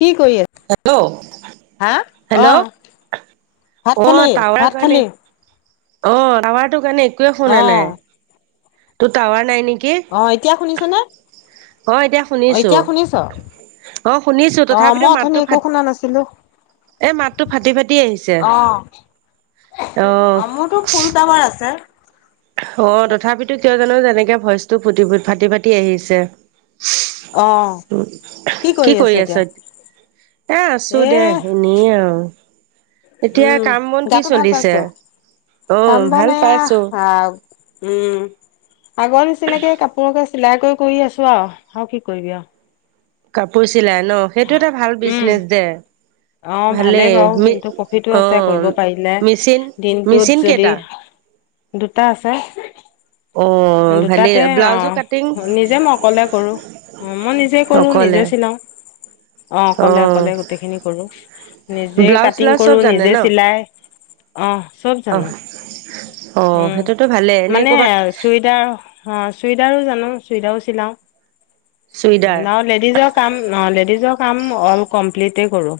কি কৰি আছ হেল্ল' হা অ হেল্ল' ভাত অ খালি তাৱৰা ভাত যোৱা নি? খালি অ টাৱাৰটো কাৰণে একোৱে অ শুনা নাই তোৰ টাৱাৰ নাই নেকি? অ এতিয়া শুনিছ নে? অ এতিয়া অ শুনিছো এতিয়া শুনিছ অ শুনিছো অ তথাপিতো মই অথনি মাতটো একো ফাট শুনা নাছিলো। এ মাতটো ফাটি ফাটি আহিছে। অ অমুতো ফুল টাৱাৰ আছে। অ তথাপিতো কিয় জানো যেনেকে ভইচটো ফুটি ফাটি ফাটি আহিছে। অ কি কৰি আছ এ আছো দে এনে আৰু। এতিয়া উম কাম বন কি গাটো ভাল পাইছ চলিছে উহ কাম বন ভাল এয়া পাইছো। আহ উম আগৰ নিচিনাকে কাপোৰকে চিলাই কৰি কৰি আছোৱা আৰু কি কৰিবি আৱো। কাপোৰ চিলাই ন সেইটো এটা ভাল উম বিজনেচ দে। অ ভালে ভালেই বাৰু মি কিন্তু প্ৰফিটো অ আছে কৰিব পাৰিলে মেচিন মেচিন দিনটোত যদি কেইটা দুটা আছে। অ ভালেই দুটাতে অ ব্লাউজো কাটিং নিজে মই অকলে কৰো। অ মই নিজে কৰো অকলে নিজে চিলাও অ অকলে অকলে গোটেইখিনি কৰো। নিজে ব্লাউজ কাটিং চিলাউজ চব কৰো নিজে চিলাই অহ। অহ সেইটোতো ভালে এনে কৰ'বাত অহ হ চুইদাৰো জানো চুইদাৰো চিলাও। চুইদাৰ ন লেডিজৰ কাম লেডিজৰ কাম অল কমপ্লিটে কৰো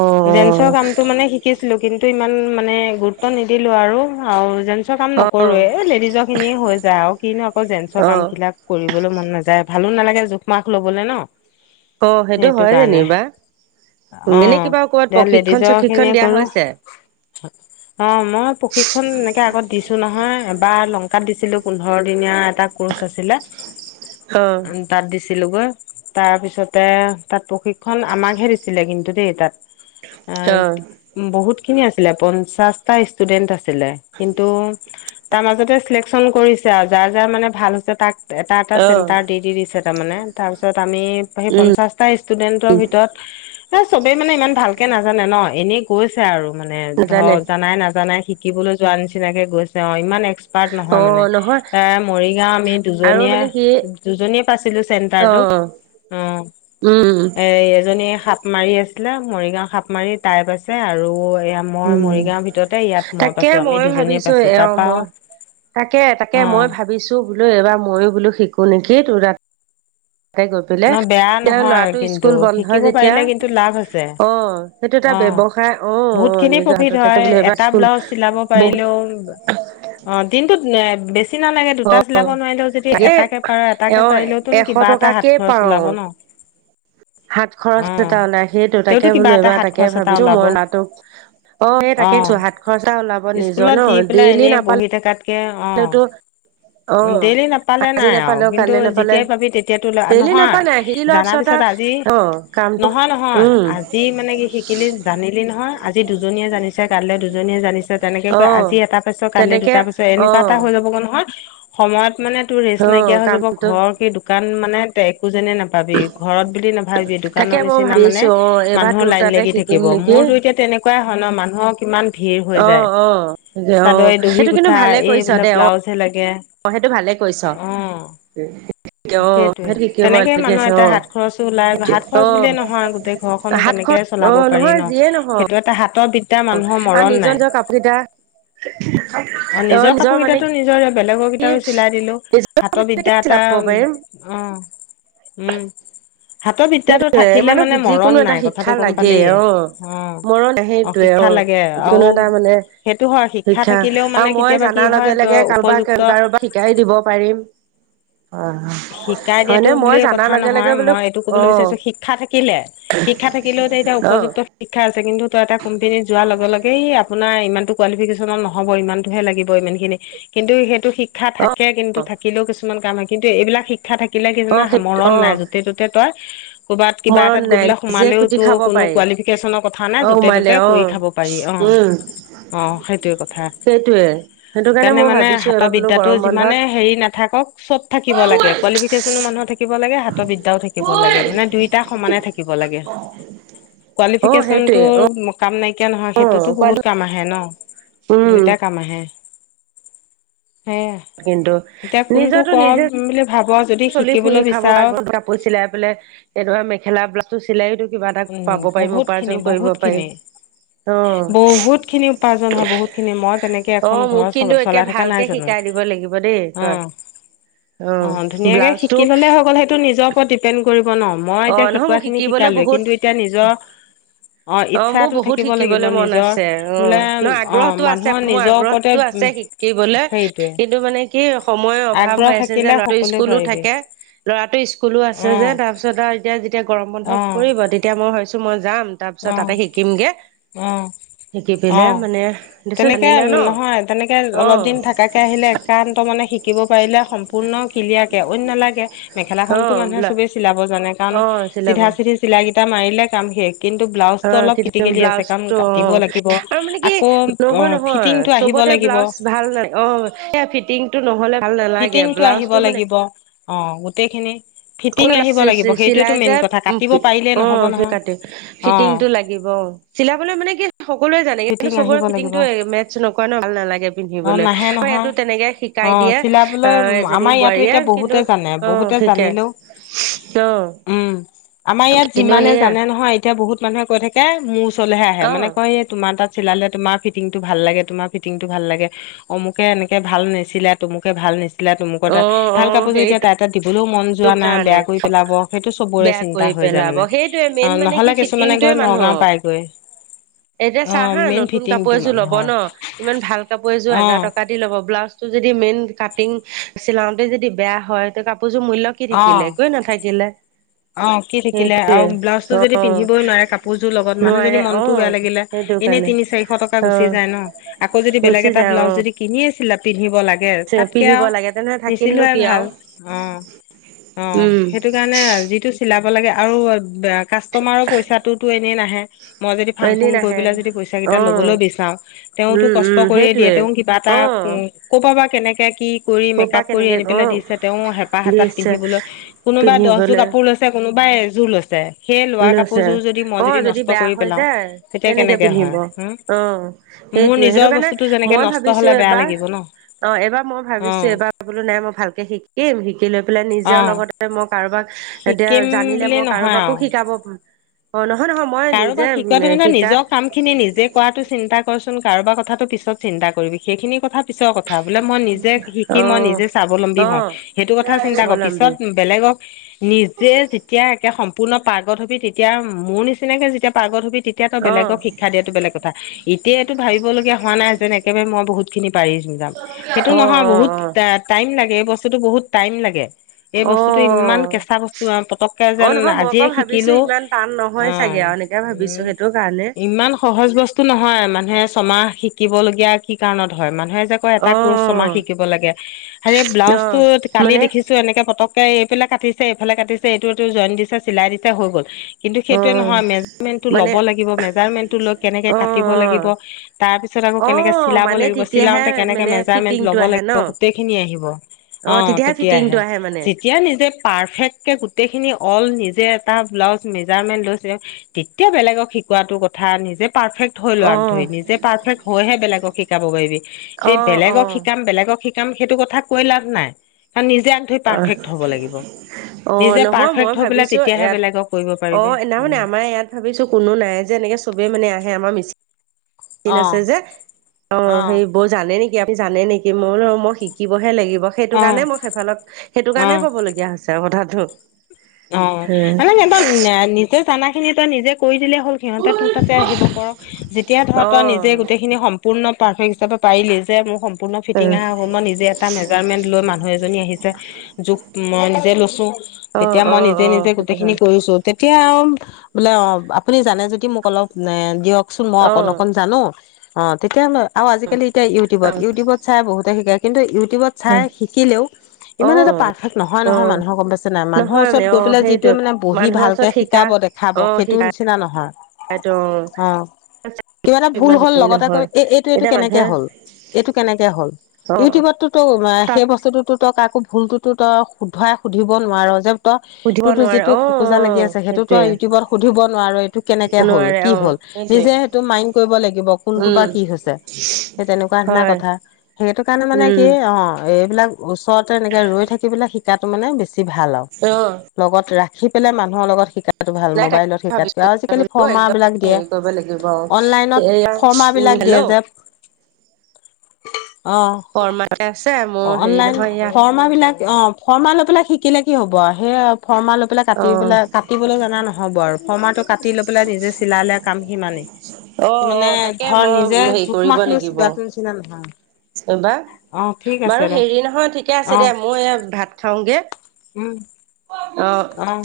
অ জেন্চৰ কামটো মানে শিকিছিলো কিন্তু ইমান মানে গুৰুত্ব নিদিলো আৰু আও জেন্চৰ কাম অ অ নকৰোৱে লেডিজৰ খিনিয়ে হৈ যায় আও কিনো আকৌ জেন্চৰ অ কাম কিলাক কৰি বলৈ মন নাযায় ভালো নালাগে জোখমাখ ল'বলৈ ন অ সেইটো হয় যেনিবা অ এনে কিবা ক'বাত এতিয়া প্ৰশিক্ষণ লেডিজৰ খিনিয়ে চশিক্ষণ দিয়া কৰো হৈছে অ মই প্ৰশিক্ষণ এনেকে আগত দিছো নহয় এবাৰ লংকাত দিছিলো পোন্ধৰ দিনীয়া এটা কৰ্চ আছিলে অ তাত দিছিলো গৈ তাৰপিছতে তাত প্ৰশিক্ষণ আমাকহে দিছিলে কিন্তু দেই তাত। অ বহুত খিনি আছিলে পঞ্চাশটা ষ্টুডেন্ট আছিল। কিন্তু তাৰ মাজতে চিলেকন কৰিছে আৰু যাৰ যাৰ মানে ভাল হৈছে তাক। এটা এটা অ চেণ্টাৰ দি দি দিছে তাৰ মমানে তাৰপিছত। আমি সেই উম পঞ্চাশটা ষ্টুডেন্টৰ ভিতৰত। এ চবেই মানে ইমান ভালকে নাজানে ন এনেই গৈছে আৰু মানে নাজানে ধৰ জানাই নাজানাই শ। শিকিবলৈ যোৱা নিচিনাকে গৈছে অ ইমান। অ নহয় মানে নহয় মৰি গাওঁ আমি আৰু দুজনীয়ে মানে কি দুজনীয়ে পাইছিলোঁ চেন্টাৰটো অ। অ উম এ এজনী সাত। সাপ মাৰি আছিলে মৰিগাঁও সাপমাৰি টাইপ আছে আৰু। এয়া মই উম মৰিগাঁৱৰ ভিতৰতে ইয়াত মই তাকে পাইছো আমি ময়ো দুজনীয়ে ভাবিছো পাইছো এ অ তাত। মই তাকে তাকে মই ভাবিছো বোলো এইবাৰ মইয়ো বোলো শিকো। কোনেকেই ত উৰা। ততে গৈ ন পেলাই বেয়া তেওঁ নহয় ল'ৰাটো কিন্তু স্কুল বন্ধ শিকিব যেতিয়া পাৰিলে কিন্তু লাভ আছে অ। সেইটো এটা অ ব্যৱসায় অ বহুত অ। খিনি নিজৰ হাতত থাকে হয় বোলো এইবাৰ এটা স্কুল ব্লাউজ চিলাব বহুত পাৰিলেও অ দিনত বেছি। নিচিনা লাগে দুটা চিলাব নোৱাৰিলেও যদি তাকে এটাকে পাৰ এ এটাকে পাৰিলেওতোোন এশ কিবা এটা হাত টকাকে খৰচ পাও ওলাব ন। [unintelligible] হাত খৰচ অ এটাও নাই সেইটো তেওঁতো তাকে কিবা বোলো এটা এইবাৰ হাত তাকে খৰচ এটা ভাবিছো ওলাব মই নাটো। অ এই তাকেছো হাত খৰচা ওলাব নিজৰ ন ডেইলি নাপালে। তাকে অহ। ডেইলি নাপালে আজি নাই আৰু নাপালেও কিন্তু কাইলে নাপালে যেতিয়াই পাবি তেতিয়াতো বেলি নহয় নাপায় নাই শিকি লোৱাৰ জাৰ পিছত। ক'ত আজি আৰু অ কামটো নহয় নহয় উম আজি মানে কি শি শিকিলি‌ জানিলি নহয় আজি দুজনীয়ে জানিছে কাইলৈ দুজনীয়ে জানিছে তেনেকে অ কৈ আজি এটা পাইছ কাইলৈ দুই তেনেকে তাৰ পিছত এনেই। অ কিবা এটা হৈ যাব গৈ নহয় সময়ত মানে তোৰ ৰিক্সি অ নাইকীয়া হৈ যাব কামটো ঘৰ কি দোকান মানে। একো যেনে নাপাবি ঘৰত বুলি নাভাবি তাকে দোকানৰ মই নিচিনা মানে ভাবিছো অ এইবাৰ মানুহৰ তোৰ লাইন তাতে লাগি থাকি। শিকিম থাকিব নেকি মোৰতো এতিয়া তেনেকুৱাই হয় ন মানুহক কিমান। ভিৰ হৈ অ যায় অ অ চাদয় দহি সেইটো গোঠা এইবিলাক ব্লাউজ হে লাগে। তই সেইটো ভালে কৰিছ দেহ। সেইটোয়ে তেনেকে মানুহ এটা হাত খৰচো ওলাই হাত অ খৰচ বুলিয়ে নহয় গোটেই ঘৰখননো হাত তেনে। কে খৰচ অ চলাব পাৰি নহয় ন যিয়ে নহওক সেইটো এটা হাতৰ বিদ্যা মানুহৰ আৰু মৰণ নিজৰ নাই। নিজৰ কাপোৰ কেইটা অ নিজৰ কাপোৰ কেইটাতো নিজৰ বেলেগৰ কি কেইটাৰো চিলাই দিলোঁ হাতৰ নিজকে বিদ্যা এটা। চিলাব আহ পাৰিম অহ উম। হাতৰ বিদ্যাটো সেইটোয়ে থাকিলে মানে মৰণ যিকোনো এটা নাই কথাটো শিক্ষা গম লাগে পালিয়ে অহ। অ মৰম অ সেইটোৱে শিক্ষা অহ লাগে আৰু যিকোনো এটা মানে। সেইটো হয় শিক্ষা থাকিলেও আৰু মানে মই কেতিয়াবা কি জানা হয় লগে ত লগে কাৰোবাক উপযুক্ত কাৰোবাক শিকাই দিব পাৰিম। হয়। শিকাই দিয়াতো বুলিযে কথা লগে নহয় বোলো মই এইটো। অ ক'বলৈ বিচাৰিছোঁ শিক্ষা থাকিলে শিক্ষা থাকিলেও এতিয়া অ উপযুক্ত শিক্ষা আছে কিন্তু। এটা কোম্পানী যোৱাৰ লগে লগেই আপোনাৰ ইমান কোৱালিফিকেচনত নহ'বই ইমানতোহে লাগিব ইমানখিনি। কিন্তু সেইটো শিক্ষা অ থাকে কিন্তু অ থাকিলেও কিছুমান কাম হয় কিন্তু এইবিলাক শিক্ষা থাকিলে কি অ সেইটো মৰণ অ নাই য'তে ত'তে তই ক'বাত কিবা মৰণ এটাত গৈ নাই পেলাই নিজে খুটি সোমালেওতো খাব কোনো পাৰি কোৱালিফিকেশ্যনৰ কথা নাই অ য'তে সোমালে ত'তে অ কৰি খাব পাৰি অ'। উম অ', সেইটোয়ে কথা। সেইটোৱে সেইটো কাৰণে সেইকাৰণে মই মানে ভাবিছো হাতৰ এবাৰ বোলো বিদ্যাটো গৰম যিমানে বন্ধত হেৰি নাথাকক চব থাকিব লাগে। কোৱালিফিকেচন মানুহৰ থাকিব লাগে হাতৰ বিদ্যাও থাকিব লাগে মানে দুইটা সমানে থাকিব লাগে। অ কোৱালিফিকেচনটো সেইটোৱে অ কাম নাই কে নহয় সেইটোতো অ বহুত কাম আহে ন উম দুইটা কাম আহে। সেয়াই কিন্তু এতিয়া কোনটো নিজৰটো কম নিজে বুলি ভাব যদি চলি ফুৰি শিকিবলৈ খাব বিচাৰ [inaudible] কাপোৰ চিলাই পেলাই এনেকুৱা মেখেলা ব্লাউজ চিলাইও কিবা এটা উম পাব পাৰিম বহুত খিনি উপাৰ্জন কৰিব বহুত পাৰি। খিনি অ', বহুত খিনি উপাৰ্জন হয় বহুত খিনি মই তেনেকে এখন অ', ঘৰ মোক কিন্তু একে চলাই থকা নাই ভালকে জানো শিকাই দিব লাগিব দেই তই আহ। ধুনীয়াকৈ শিকি ল'লে হৈ গ'ল সেইটো নিজৰ ওপৰত ডিপেণ্ড কৰিব ন মই অ এতিয়া নহয় মোক শিকোৱাখিনি শিকিবলৈ শিকালোয়ে। কিন্তু বহুত এতিয়া নিজৰ অ', মোৰ ইচ্ছাটো বহুত থাকিব লাগিব শিকিবলৈ মন নিজৰ আছে অ বোলে অ' মানুহৰ নিজৰ ওপৰতে শিকিবলৈ সেইটোৱে কিন্তু মানে কি সময়ৰ অভাৱ আগ্ৰহ হৈ আছে যে থাকিলে ল'ৰাটো সকলোৱে স্কুলো পাৰিবি থাকে। ল'ৰাটো স্কুলো আছে অ যে তাৰপিছত আৰু এতিয়া যেতিয়া গৰম অ বন্ধ পৰিব। তেতিয়া মই ভাবিছো মই যাম তাৰ পিছত অ তাতে শিকিমগে। অ শিকি পেলাই অ', মানে তাৰপিছত তেনেকে জানিলে ন নহয় তেনেকে অ অলপ দিন থাকাকে আহিলে একান্ত মনে শিকিব পাৰিলে সম্পূৰ্ণ ক্লিয়াৰ কে অইন নালাগে অ মেখেলাখনতো মানুহে বোলা চবেই চিলাব জানে। কাৰণ অ চিলাব চিধা চিধি চিলাই কিটা মাৰিলে কাম শেষ। কিন্তু অ ব্লাউজটো অলপ কেতিয়া কিতিকেলি আছে। কাৰণ ব্লাউজটো অ কাটিব লাগিব আৰু মানে কি আকৌ নহয় অ' নহয় ফিটিংটো আহিব চবতে লাগিব ব্লাউজ ভাল নাই অ' সেয়া ফিটিং ফিটিংটো আহিব লাগিব অ' গোটেইখিনি ফিটিং আহিব লাগিব [inaudible] সেইটোৱেতো চিলাই মেইন যাই কথা কাটিব পাৰিলেই নহ'ব অ' সেই নহয় কাটি অ ফিটিংটো লাগিব। চিলাবলৈ মানে কি সকলোৱে জান বাকী কিন্তু ফিটিং চবৰে আহিব লাগিব ফিটিংটো মেটচ নকৰা ন ভাল নালাগে অ পিন্ধিবলৈ নাহে আৰু নহয় এইটো তেনেকে অ শিকাই দিয়ে চিলাবলৈ অহ এজনী আমাৰ ইয়াতো এতিয়া বোৱাৰীয়ে বহুতে কিন্তু জানে অ', বহুতে জানিলেও শিকে অ', উম আমাৰ ইয়াত কিন্তু যিমানে সেয়া জানে নহয় এতিয়া বহুত মানুহে কৈ থাকে মোৰ ওচৰলৈহে আহে অ মানে কয় তোমাৰ তাত চিলালে তোমাৰ ফিটিংটো ভাল লাগে তোমাৰ ফিটিংটো ভাল লাগে অমুকে এনেকে ভাল নিছিলাই তমোকে ভাল নিছিলাই দিলা তমুকৰ অ তাত অ ভাল কাপোৰযোৰ এতিয়া সেইটো তাত দিবলৈও মন যোৱা নাই কাৰণে বেয়া কৰি পেলাব সেইটো চবৰে বেয়া কৰি চিন্তা হৈ যায় পেলাব মানে, সেইটোৱে মেইন অ', মানে কি নহ'লে কিছুমানে ফিটিংটোৱে গৈ নগাঁও মানুহৰ পাইগৈ। এতিয়া অ চাহ হা মেইন নতুন কাপোৰ ফিটিংটো এযোৰ লব মানুহৰ ন ইমান ভাল কাপোৰ এযোৰ অ হাজাৰ টকা দি লব ব্লাউজ যদি মেইন কাটিং চিলাওতে যদি বেয়া হয় তে কাপোৰ কাপোৰযোৰ মূল্য কি অ থাকিলে একোৱেই নাথাকিলে অ', কি থাকিলে আৰু ব্লাউজ টো সেইটোৱে যদি অ পিন্ধিবই নোৱাৰে কাপোৰযোৰ লগত মানুহ নোৱাৰে যদি অ মনতো বেয়া লাগিলে সেইটো এনেই কাৰণে তিনি চাৰিশ টকা অ গুচি যায় ন' আকৌ যদি বেলেগ গুচি এটা যায় অ ব্লাউজ যদি কিনিয়ে ছিলা পিন্ধিব লাগে লাগে তাতকে পিন্ধিব আৰু লাগে তেনেহলে থাকিলনো নিছিলোৱাই কি ভাল আৰু অ', অহ উম সেইটো কাৰণে যিটো চি চিলাব লাগে আৰু কাষ্টমাৰৰ পইচাটোতো এনেই নাহে মই যদি ফাং ফুং এদিন কৰি আহে পেলাই যদি পইচা কেইটা অ ল'বলৈ বিচাও তেওঁতো উম কষ্ট উম কৰিয়ে দিয়ে সেইটোৱে তেওঁ কিবা এটা অ উম কৰ পৰা বা কেনেকে কি কৰি ক'ৰ পৰা মেকাপ কৰি কেনেকে আনি অ পেলাই দিছে তেওঁ হেঁপাহ এটাত দিছে পিন্ধিবলৈ কোনোবা দহ জোৰ পিন্ধিবলৈ কাপোৰ লৈছে কোনোবাই এযোৰ লৈছে সেই লোৱা লৈছে কাপোৰযোৰ যদি মই অ যদি নষ্ট বেয়া কৰি হৈ পেলাও যায় তেতিয়া কেনেকে হয় পিন্ধিব হম অ মোৰ সেইটোৱে সেইটো নিজৰ কাৰণে বস্তুটো যেনেকে মই নষ্ট ভাবিছো হ'লে বেয়া এবাৰ লাগিব ন অ', এইবাৰ মই অ ভাবিছো এইবাৰ বোলো নাই মই ভালকে শিকিম শিকি লৈ পেলাই অ নিজেও লগতে মই কাৰোবাক এতিয়া শিকিম জানিলে বুলি মই নহয় কাৰোবাকো আৰু শিকাব অ' নহয়। নহয় মই নিজে কাৰোবাক শিকোৱা তুমি শিকা নিজৰ কাম খিনি নিজে কৰাটো চিন্তা কৰছ। কাৰোবাৰ কথাটো পিছত চিন্তা কৰিবি সেইখিনি কথা পিছৰ কথা বোলে মই নিজে অ শিকি মই নিজে স্বাৱলম্বী অ হওঁ সেইটো কথা চিন্তা কৰ স্বাৱলম্বী পিছত বেলেগৰ নিজে যেতিয়া একে সম্পূৰ্ণ পাৰ্গত হবি তেতিয়া মোৰ নিচিনাকে যেতিয়া পাৰ্গত হবি তেতিয়া তো অ বেলেগক শিক্ষা দিয়াতো বেলেগ কথা এতিযা এইটো ভাবিব লগা হোৱা নাই যেন একেবাৰে মই বহুত খিনি পাৰি য সেইটো অ নহয় অ বহুত অ টাইম লে এই বস্তুতটো বহুত টাইম লাগে। এই অ বস্তুতটো ইমান কেঁচা বস্তু পতককে অ যেন নহয় মই আকৌ আজিয়ে ভাবিছো শিকিলো, ইমান টান নহয় চাগে অ', আৰু এনেকে ভাবিছো উম, সেইটো কাৰণে ইমান সহজ বস্তু নহয়। মানুহে ছমাহ শিকিবলগীয়া কি কাৰণত হয় মানে। ন এটা ক চমাহ অ', শিকিব লাগে হ ব্লাউজটো অ', কালি মানে দেখিছো এনেকে প এইফালে কাটিছে এইফালে কাটিছে এইটো এইটো জইন দিছে চিলাই দিছে হৈ গ'ল। কিন্তু সেইটোৱে অ', নহয় মেজাৰমেণ্টটো মানে ল'ব লাগিব মেজাৰমেণ্টটো লৈ কেনেকৈ অ', কাটিব লাগিব অ', তাৰপিছত কেনেকে অ', চিলাব মানে লাগিব তেতিয়াহে চিলাওতে কেনেকে মানে মেজাৰমেন্ট ফিটিংটো লব আহে ন? লাগিব গোটেই খিনি আহিব অ'। ফিটিংটো তেতিয়াহে আহে মানে যেতিয়া নিজে পাৰেফেক্ট গোটেই খিনি অল নিজে এটা ব্লাউজ মেজাৰমেন্ট লৈছে তেতিয়া বেলেগক শিকটো কথা নিজে পাৰফে্ট ল অ', আগ ধৰি নিজে পাৰফেক্ট হয়হে বেলেগক শিকাব পাৰিবি। অ', এ বেলেগক অ', শিকাম বেলেগক শিকাম সেইটো কথা কৈ লাভ নাই। নিজে আন থৈ অ', পাৰফেক্ট হ'ব লাগিব। অ', নিজে নহয় মই পাৰফেক্ট হৈ পেলাই ভাবিছো তেতিয়াহে ইয়াত বেলেগক কৰিব পাৰিবি। অ', নাই মানে উম আমাৰ ইয়াত ভাবিছো কোনো নাই যে এনেকে চবে মানে আহে আমাৰ মিচি চিং অ আছে যে অ' সেই বৌ জানে নেকি? জানে নেকি মোৰো মই শিকিবহে লাগিব। সেইটো কাৰণে মই সেইফালক সেইটো অ কাৰণেই অ ক'বল লগগীয়া হৈছে আৰু কথাটো। অ' আৰু সিহঁতৰ নিজে চানা খিনি ত নিজে কৰি দিলে হল সিহঁতে তোৰ তাতে আহিব কৰক যেতিয়া ধৰা তই নিজে অ', গোটেইখিনি সম পূৰ্ণ পৰফে্ট হিচাপে পাৰিলি যে মোৰ পূৰ্ণ অ ফিটিং আৰু হ'ল মই নিজে এটা মেজাৰমেন্ট লৈ মানুহ এজনী আহিছে জোক মই নিজে লৈছো। তেতিয়া অ মই অ নিজে-নিজে সেইটো গোটেই খিনি হয় কৰিছো তেতিয়া আৰু বোলে অ' আপুনি জানে যদি মোক অলপ এ দিয়কচোন মই অ অকন অকন জানো অ' তেতিয়া আৰু আজিকালি এতিয়া অ ইউটিউবত-ইউটিউব চাই বহুতে শিকায় কিন্তু ইউ ইটিউবত চাই শিকিলেও অ ইমান এটা পাৰফে্ক অ নহয়-নহয় মানুহক গম পাইছে নাই ই নহয় ৰত মানে গৈ অ পেল যিটো সেইটো মানে বহি মানুহৰ ভালকে ওচৰত শিকাব দেখাব সেইটো নিচি সেইটো। কিবা এটা ভুল হ'ল লগতে কৈ এ এইটো এইটো এতিয়া কেনেকে মানুহে হ'ল, এইটো কেনেকে হ'ল। অ ইউটিউবতো তো সেই তাত বস্তুটোতো ত কাকো ভুলটোতো তই শোধোৱাই সুধিব নোৱাৰ যে ত সুধিব ততো নোৱাৰে যিটো অ খোকোজা অ লাগি আছে সেইটোতো সেইটোয়ে ইউটিউবত সুধিব নোৱাৰো এইটো কেনেকে হ'ল, নোৱাৰে কি অ হ'ল? সেইটোয়ে নিজে সেইটো মাইণ কৰিব লাগিব কোনটোৰ পৰা উম কি হৈছে সেই তেনেকুৱা ধৰনৰ হয় কথা সেইটো। টো কাৰণে মানে উম কি অ', এইবিলাক ওচৰতে এনেকে ৰৈ থাকিবেলে শিকাটো মানে বেছি ভাল আৰু অ লগত ৰাখ শি পেলাই মানুহৰ লগত শিকা, ভাল নাই তাকে মবাইলত শিকাতকে ভাবিছো আৰু আজিকালি ফৰ্মা একদম বিলাক দিয়ে হেৰি কৰিব লাগিব অনলাইনত এয়া ফৰ্মা উম বিলাক দিয়া হেল্ল' যায়। অ'-অ', শৰ্মাকে আছে মোৰ হেৰি অনলাইন নহয় এয়া ফাৰ্মা বিলাক অ' ফৰ্মা লৈ পেলাই শিকিলে কি হ'ব সেয়া আৰু। ফৰ্মাৰ লৈ পেলাই কাট অ পেলাই কাটিবলৈ জাননা নহ'ব আৰু ফৰ্মাৰটো কাটি লৈ পেলাই নিজে চিলাই লে কাম সিমানেই। অ অ মানে তাকে ধৰ মই নিজে জোখ মাখ লৈছিলো নিচিনা নহয়। এইবা অ ঠিক আছে বাৰু দে হেৰি নহয় ঠিকে অ আছে দে মই এই ভাত খাওঁগে। উম'। অ অহ,